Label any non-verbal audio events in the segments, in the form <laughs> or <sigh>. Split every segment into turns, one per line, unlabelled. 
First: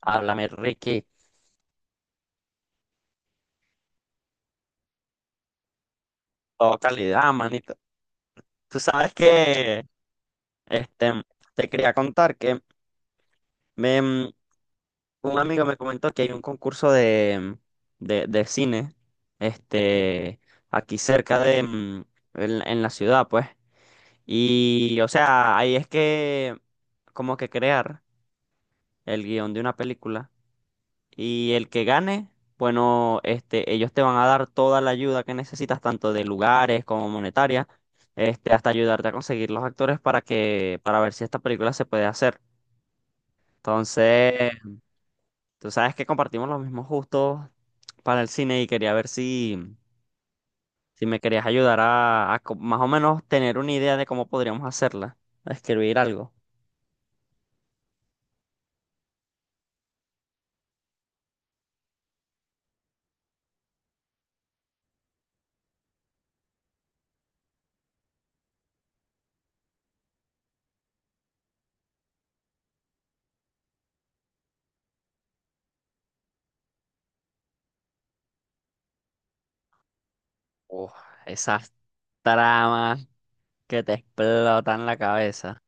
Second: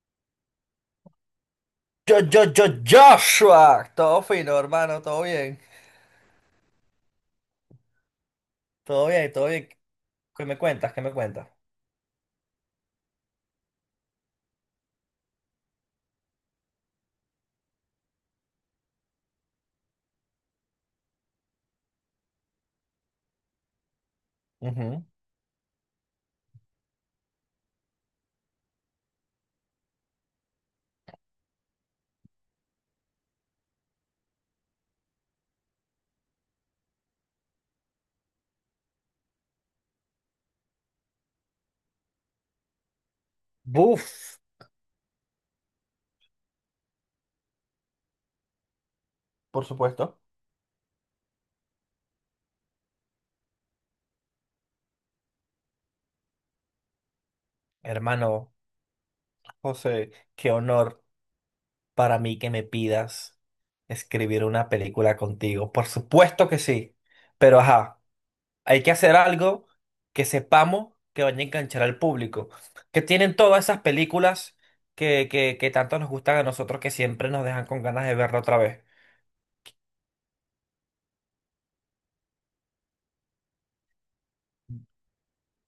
Háblame, Ricky.
Yo, Joshua. Todo fino, hermano, todo bien.
Todo calidad, manito. Tú
Todo
sabes
bien, todo bien.
que,
¿Qué me cuentas? ¿Qué
este,
me cuentas?
te quería contar que me, mm, un amigo me comentó que hay un concurso de cine, este, aquí cerca de, en la ciudad, pues. Y,
Ujú.
o sea, ahí es que, como que crear el guión de una película. Y el que gane, bueno, ellos te van a dar toda la ayuda que necesitas, tanto de lugares como monetaria, hasta ayudarte a conseguir los actores para que, para ver si esta película se puede hacer.
Buf,
Entonces, tú sabes que compartimos los mismos gustos para el cine y quería ver
por
si,
supuesto.
si me querías ayudar más o menos tener una idea de cómo podríamos hacerla, a escribir algo.
Hermano, José, qué honor para mí que me pidas escribir una película contigo. Por supuesto que sí. Pero ajá, hay que hacer algo que sepamos que vaya a enganchar al público. Que tienen todas esas películas que tanto nos gustan a nosotros que siempre nos dejan con ganas de verla otra vez.
Uf, esas tramas que te explotan la cabeza,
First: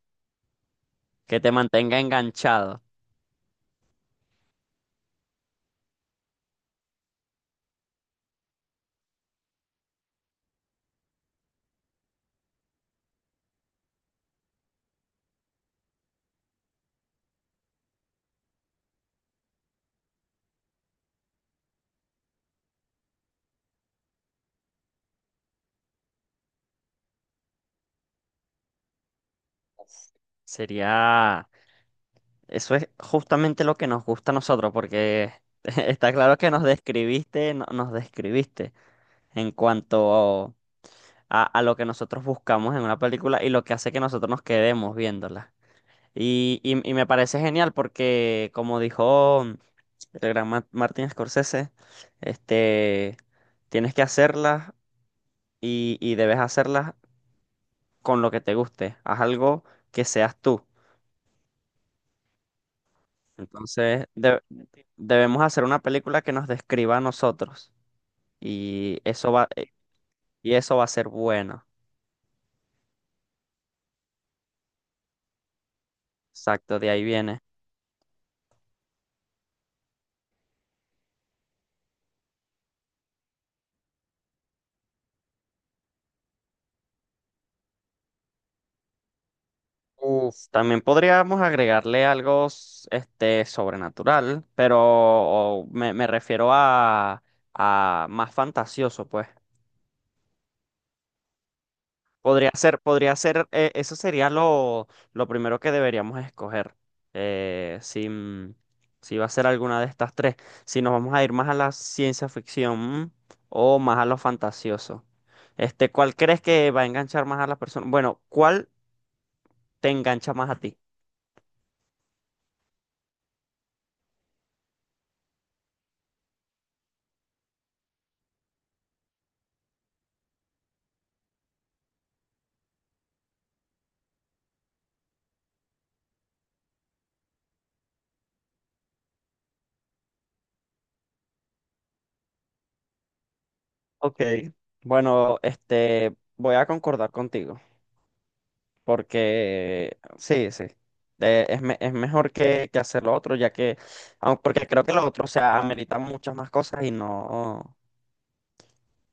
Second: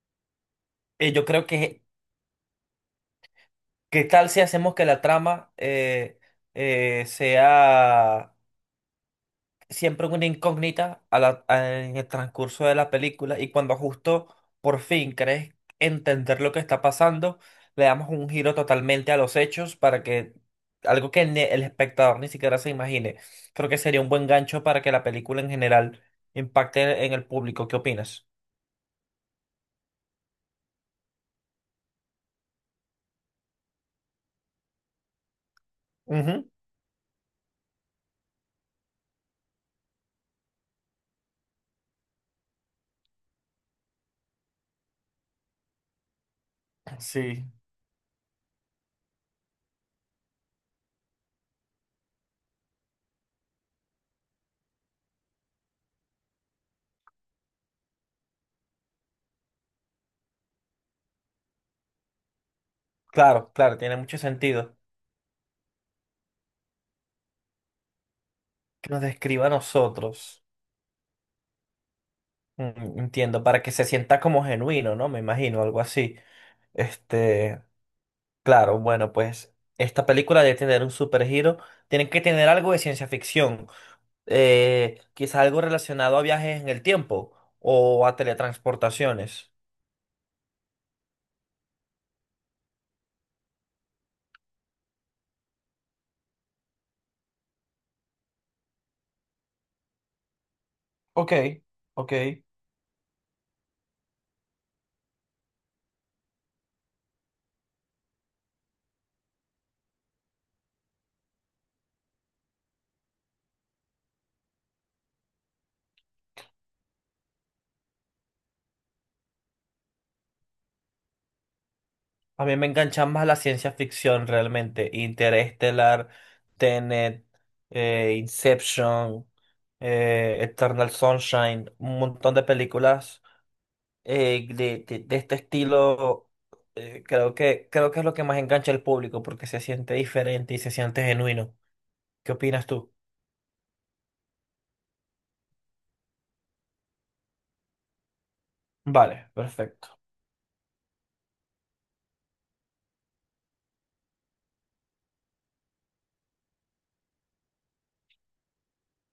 Yo
que
creo
te
que
mantenga enganchado.
¿Qué tal si hacemos que la trama sea siempre una incógnita en el transcurso de la película y cuando justo por fin crees entender lo que está pasando, le damos un giro totalmente a los hechos para que algo que el espectador ni siquiera se imagine? Creo que sería un buen gancho para que la película en general impacte en el público. ¿Qué opinas?
Sería, eso es justamente lo que nos gusta a nosotros, porque <laughs> está claro
Ujú.
que nos describiste, nos describiste en cuanto a lo que nosotros buscamos en una película y lo que hace que nosotros nos quedemos viéndola. Y me parece
Sí,
genial porque, como dijo el gran Martin Scorsese, este, tienes que hacerlas y debes hacerlas con lo que te guste. Haz algo que seas tú.
claro, claro, tiene
Entonces,
mucho
de-
sentido
Debemos hacer una película que nos describa a nosotros
que
y
nos describa a nosotros.
y eso va a ser bueno.
Entiendo, para que se sienta como genuino, ¿no? Me imagino, algo así.
Exacto, de ahí viene.
Este, claro, bueno, pues esta película debe tener un supergiro. Tienen que tener algo de ciencia ficción. Quizás algo relacionado a viajes en el tiempo o a teletransportaciones.
Uf, también podríamos agregarle sobrenatural, pero me refiero a más fantasioso, pues.
Ok, ok.
Podría ser, eso sería lo primero que deberíamos escoger. Eh, si, si va a ser alguna de estas tres. Si nos vamos a ir más a la ciencia ficción, mm, o más a lo fantasioso. ¿Cuál crees que va a enganchar más a las personas? Bueno, ¿cuál te engancha más a ti?
A mí me engancha más la ciencia ficción realmente. Interestelar, Tenet, Inception, Eternal Sunshine, un montón de películas de este estilo, creo que es lo que más engancha al público porque se siente diferente y se siente genuino. ¿Qué opinas tú?
Ok. Bueno, voy a concordar contigo.
Vale, perfecto.
Porque sí, sí. Es mejor que hacer lo otro, ya que, porque creo que lo otro, o sea, amerita muchas más cosas y no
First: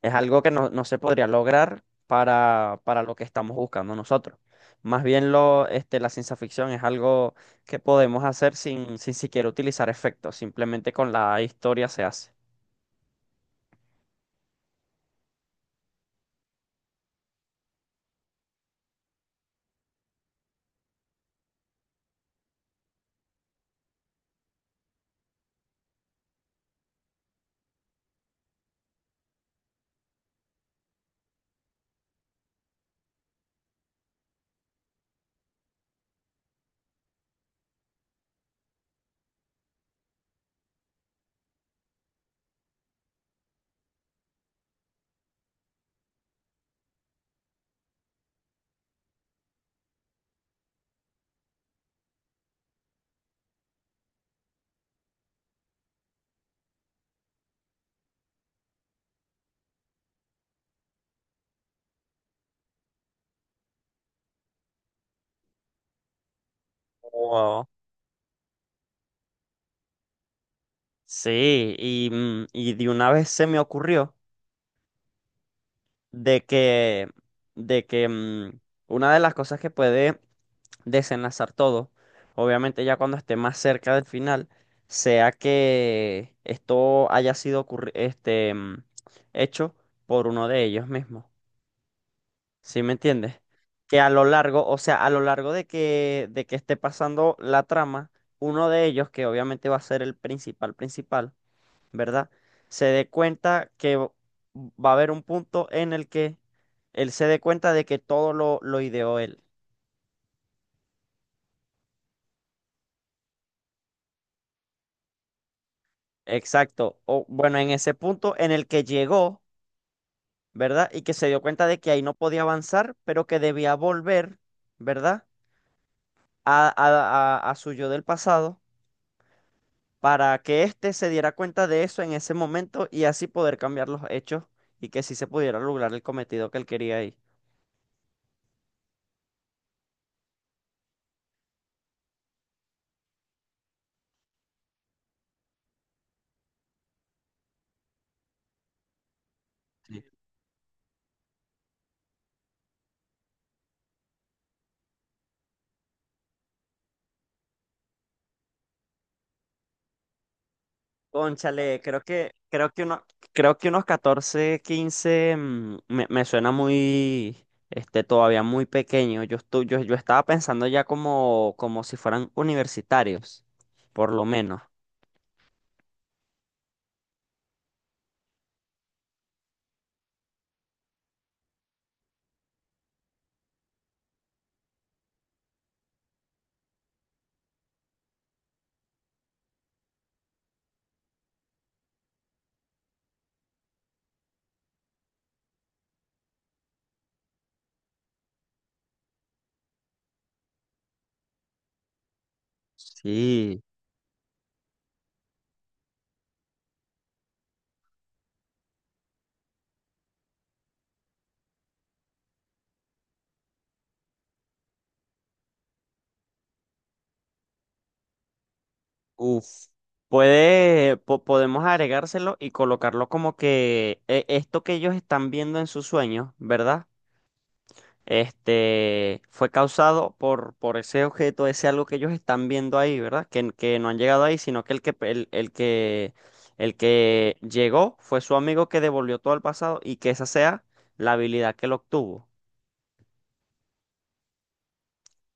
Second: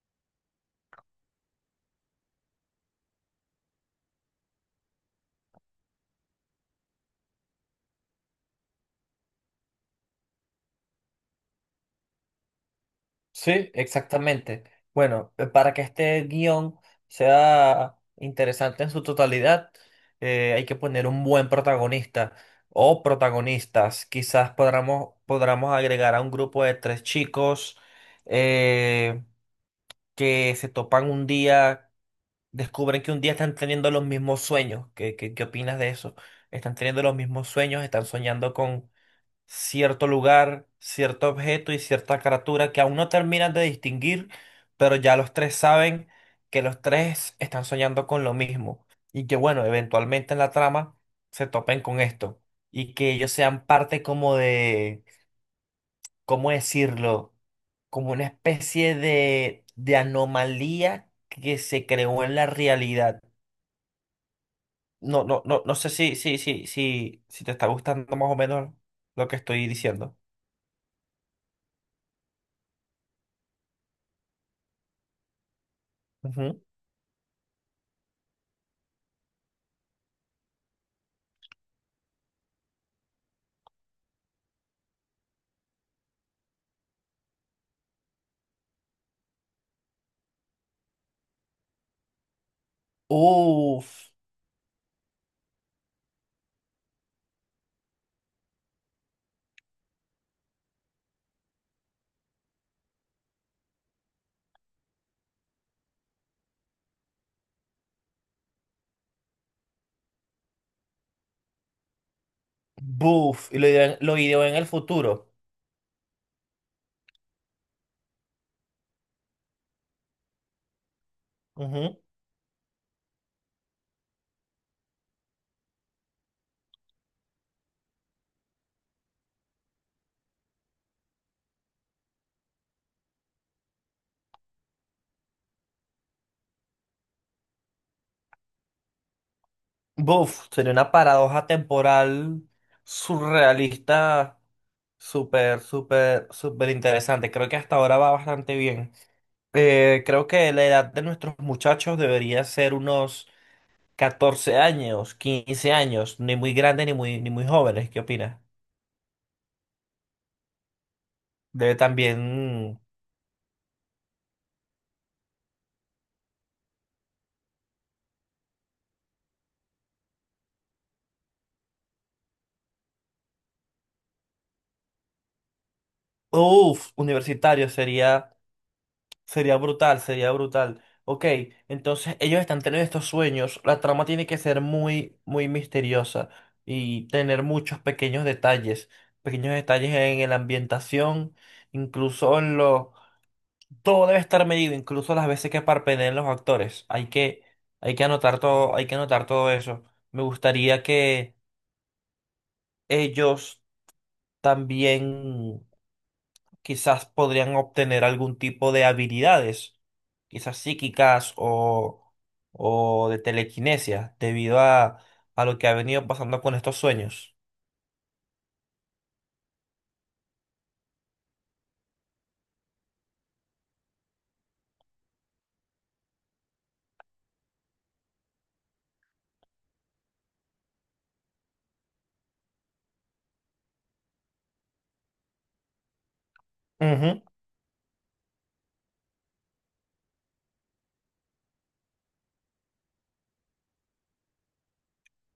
es algo que no, no se podría lograr para lo que estamos buscando nosotros. Más bien la ciencia ficción es algo que podemos hacer sin, sin siquiera utilizar efectos, simplemente con la historia se hace.
Sí, exactamente. Bueno, para que este guión sea interesante en su totalidad, hay que poner un buen protagonista o protagonistas. Quizás podamos agregar a un grupo de tres chicos, eh, que se topan un día, descubren que un día están teniendo los mismos sueños. ¿Qué opinas de eso? Están teniendo los mismos sueños, están soñando con cierto lugar, cierto objeto y cierta criatura que aún no terminan de distinguir, pero ya los tres saben que los tres están soñando con lo mismo y que, bueno, eventualmente en la trama se topen con esto y que ellos sean parte como de, ¿cómo decirlo? Como una especie de anomalía que se creó en la realidad. No, no sé si, te está
Wow.
gustando más o menos lo que estoy diciendo.
Sí, y de una vez se me ocurrió. de
Ujú.
que, de que mm, una de las cosas que puede desenlazar todo, obviamente ya cuando esté más cerca del final, sea que esto haya hecho por uno de ellos mismos. ¿Sí me entiendes? Que a
Uf,
lo largo, o sea, a lo largo de que esté pasando la trama, uno de ellos, que obviamente va a ser el principal principal, ¿verdad? Se dé cuenta que v- va a haber un punto en el que él se dé cuenta de que todo lo ideó él.
buf, y lo ideó en el futuro.
Exacto. O bueno, en ese punto en el que llegó, ¿verdad? Y que se dio cuenta de que ahí
Ujú.
no podía avanzar, pero que debía volver, ¿verdad? A, a, a su yo del pasado para que éste se diera cuenta de eso en ese momento y así poder cambiar los hechos y que sí se pudiera lograr el cometido que él quería ahí.
Buf, sería una paradoja temporal surrealista súper, súper, súper interesante. Creo que hasta ahora va bastante bien. Creo que la edad de nuestros muchachos debería ser unos 14 años, 15 años, ni muy grandes ni muy, ni muy jóvenes. ¿Qué opinas? Debe
Cónchale,
también.
creo que unos 14 quince, me suena muy, todavía muy pequeño. Yo estaba pensando ya como, como si fueran universitarios, por lo menos.
Uf, universitario sería brutal, sería brutal. Ok, entonces ellos están teniendo estos sueños. La trama tiene que ser muy, muy misteriosa y tener muchos pequeños detalles en la ambientación, incluso en lo... Todo debe estar medido, incluso las veces que parpadeen los actores. Hay que anotar todo, hay que anotar todo eso. Me gustaría que ellos
Sí.
también quizás podrían obtener algún tipo de habilidades, quizás psíquicas o de telequinesia, debido a lo que ha venido pasando con estos sueños.
Uf. Podemos agregárselo y colocarlo como que, esto que ellos están viendo en sus sueños, ¿verdad? Este fue causado por ese objeto, ese algo que ellos están viendo ahí, ¿verdad? Que no han llegado ahí, sino que el
Ujú.
que llegó fue su amigo que devolvió todo al pasado y que esa sea la habilidad que lo obtuvo.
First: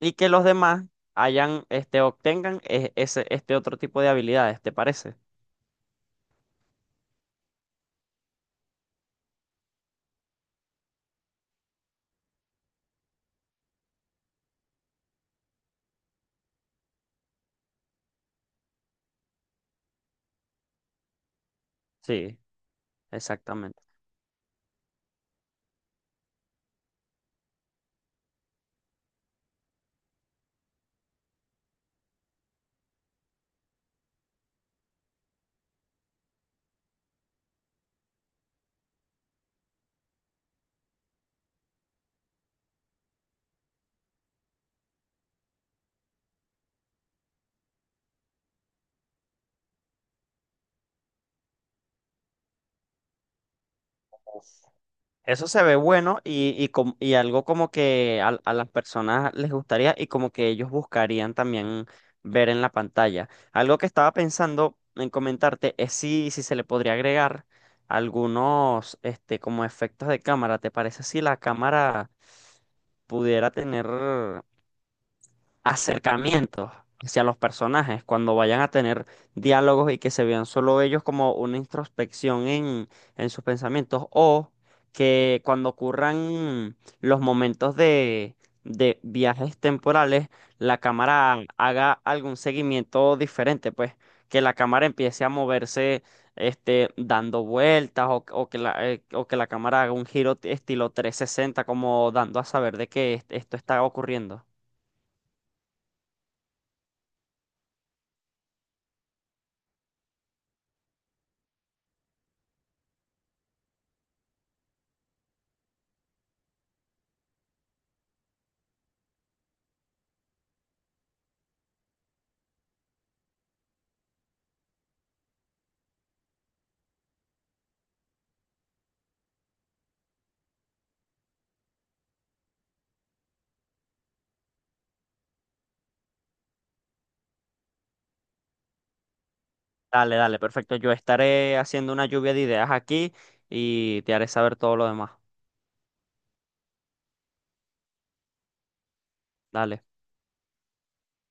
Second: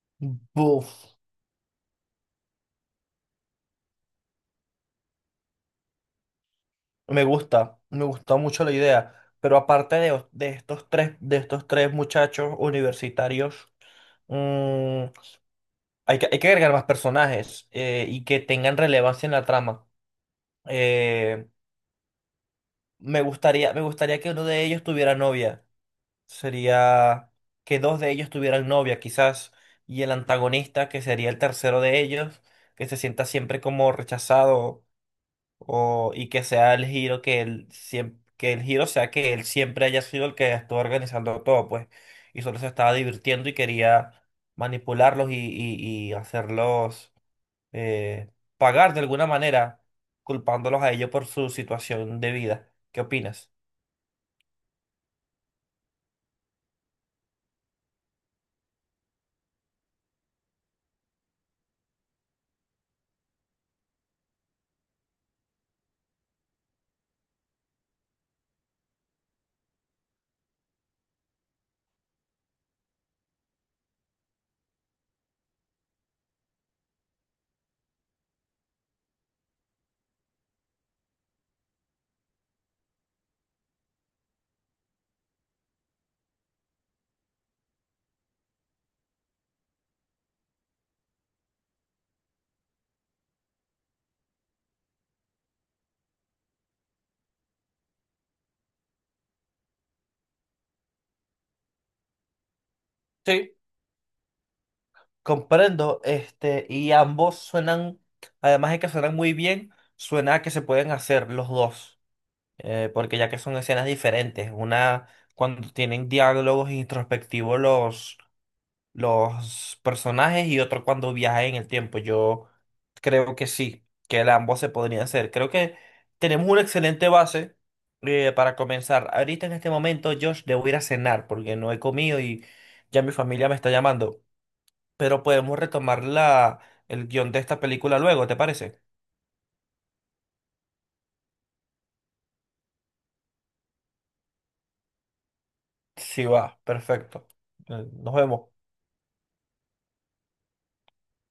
Y que los demás
Buf,
hayan, este otro tipo de habilidades, ¿te parece?
me gusta mucho la idea. Pero aparte de estos tres, de estos tres muchachos universitarios, mm, hay que agregar más personajes, y que tengan relevancia en la trama. Eh,
Sí,
me gustaría, me
exactamente.
gustaría que uno de ellos tuviera novia. Sería que dos de ellos tuvieran novia, quizás, y el antagonista, que sería el tercero de ellos, que se sienta siempre como rechazado o, y que sea el giro que él siempre, que el giro sea que él siempre haya sido el que estuvo organizando todo, pues, y solo se estaba divirtiendo y quería manipularlos y, y hacerlos, eh, pagar de alguna manera, culpándolos a ellos por su situación de vida. ¿Qué opinas?
Eso se ve bueno y algo como que a las personas les gustaría y como que ellos buscarían también ver en la pantalla. Algo que estaba pensando en comentarte es si, si se le podría agregar algunos, como efectos de cámara. ¿Te parece si la cámara pudiera tener acercamientos hacia los personajes, cuando vayan a tener diálogos y que se vean solo ellos como una introspección en sus pensamientos, o que cuando ocurran los momentos de viajes temporales, la cámara haga algún seguimiento diferente, pues que la cámara empiece a moverse. Dando vueltas o, o que la cámara haga un giro estilo 360, como dando a saber de que
Sí,
esto está ocurriendo.
comprendo, y ambos suenan, además de que suenan muy bien, suena a que se pueden hacer los dos, porque ya que son escenas diferentes, una cuando tienen diálogos introspectivos los personajes y otro cuando viajan en el tiempo. Yo creo que sí, que el ambos se podrían hacer. Creo que tenemos una excelente base, para comenzar. Ahorita en este momento, Josh, debo ir a cenar porque no he comido y ya mi familia me está llamando. Pero podemos retomar el guión de esta película luego, ¿te parece?
Dale, dale, perfecto. Yo estaré haciendo una lluvia de ideas aquí y te haré saber todo lo demás.
Sí, va, perfecto. Nos vemos.
Dale.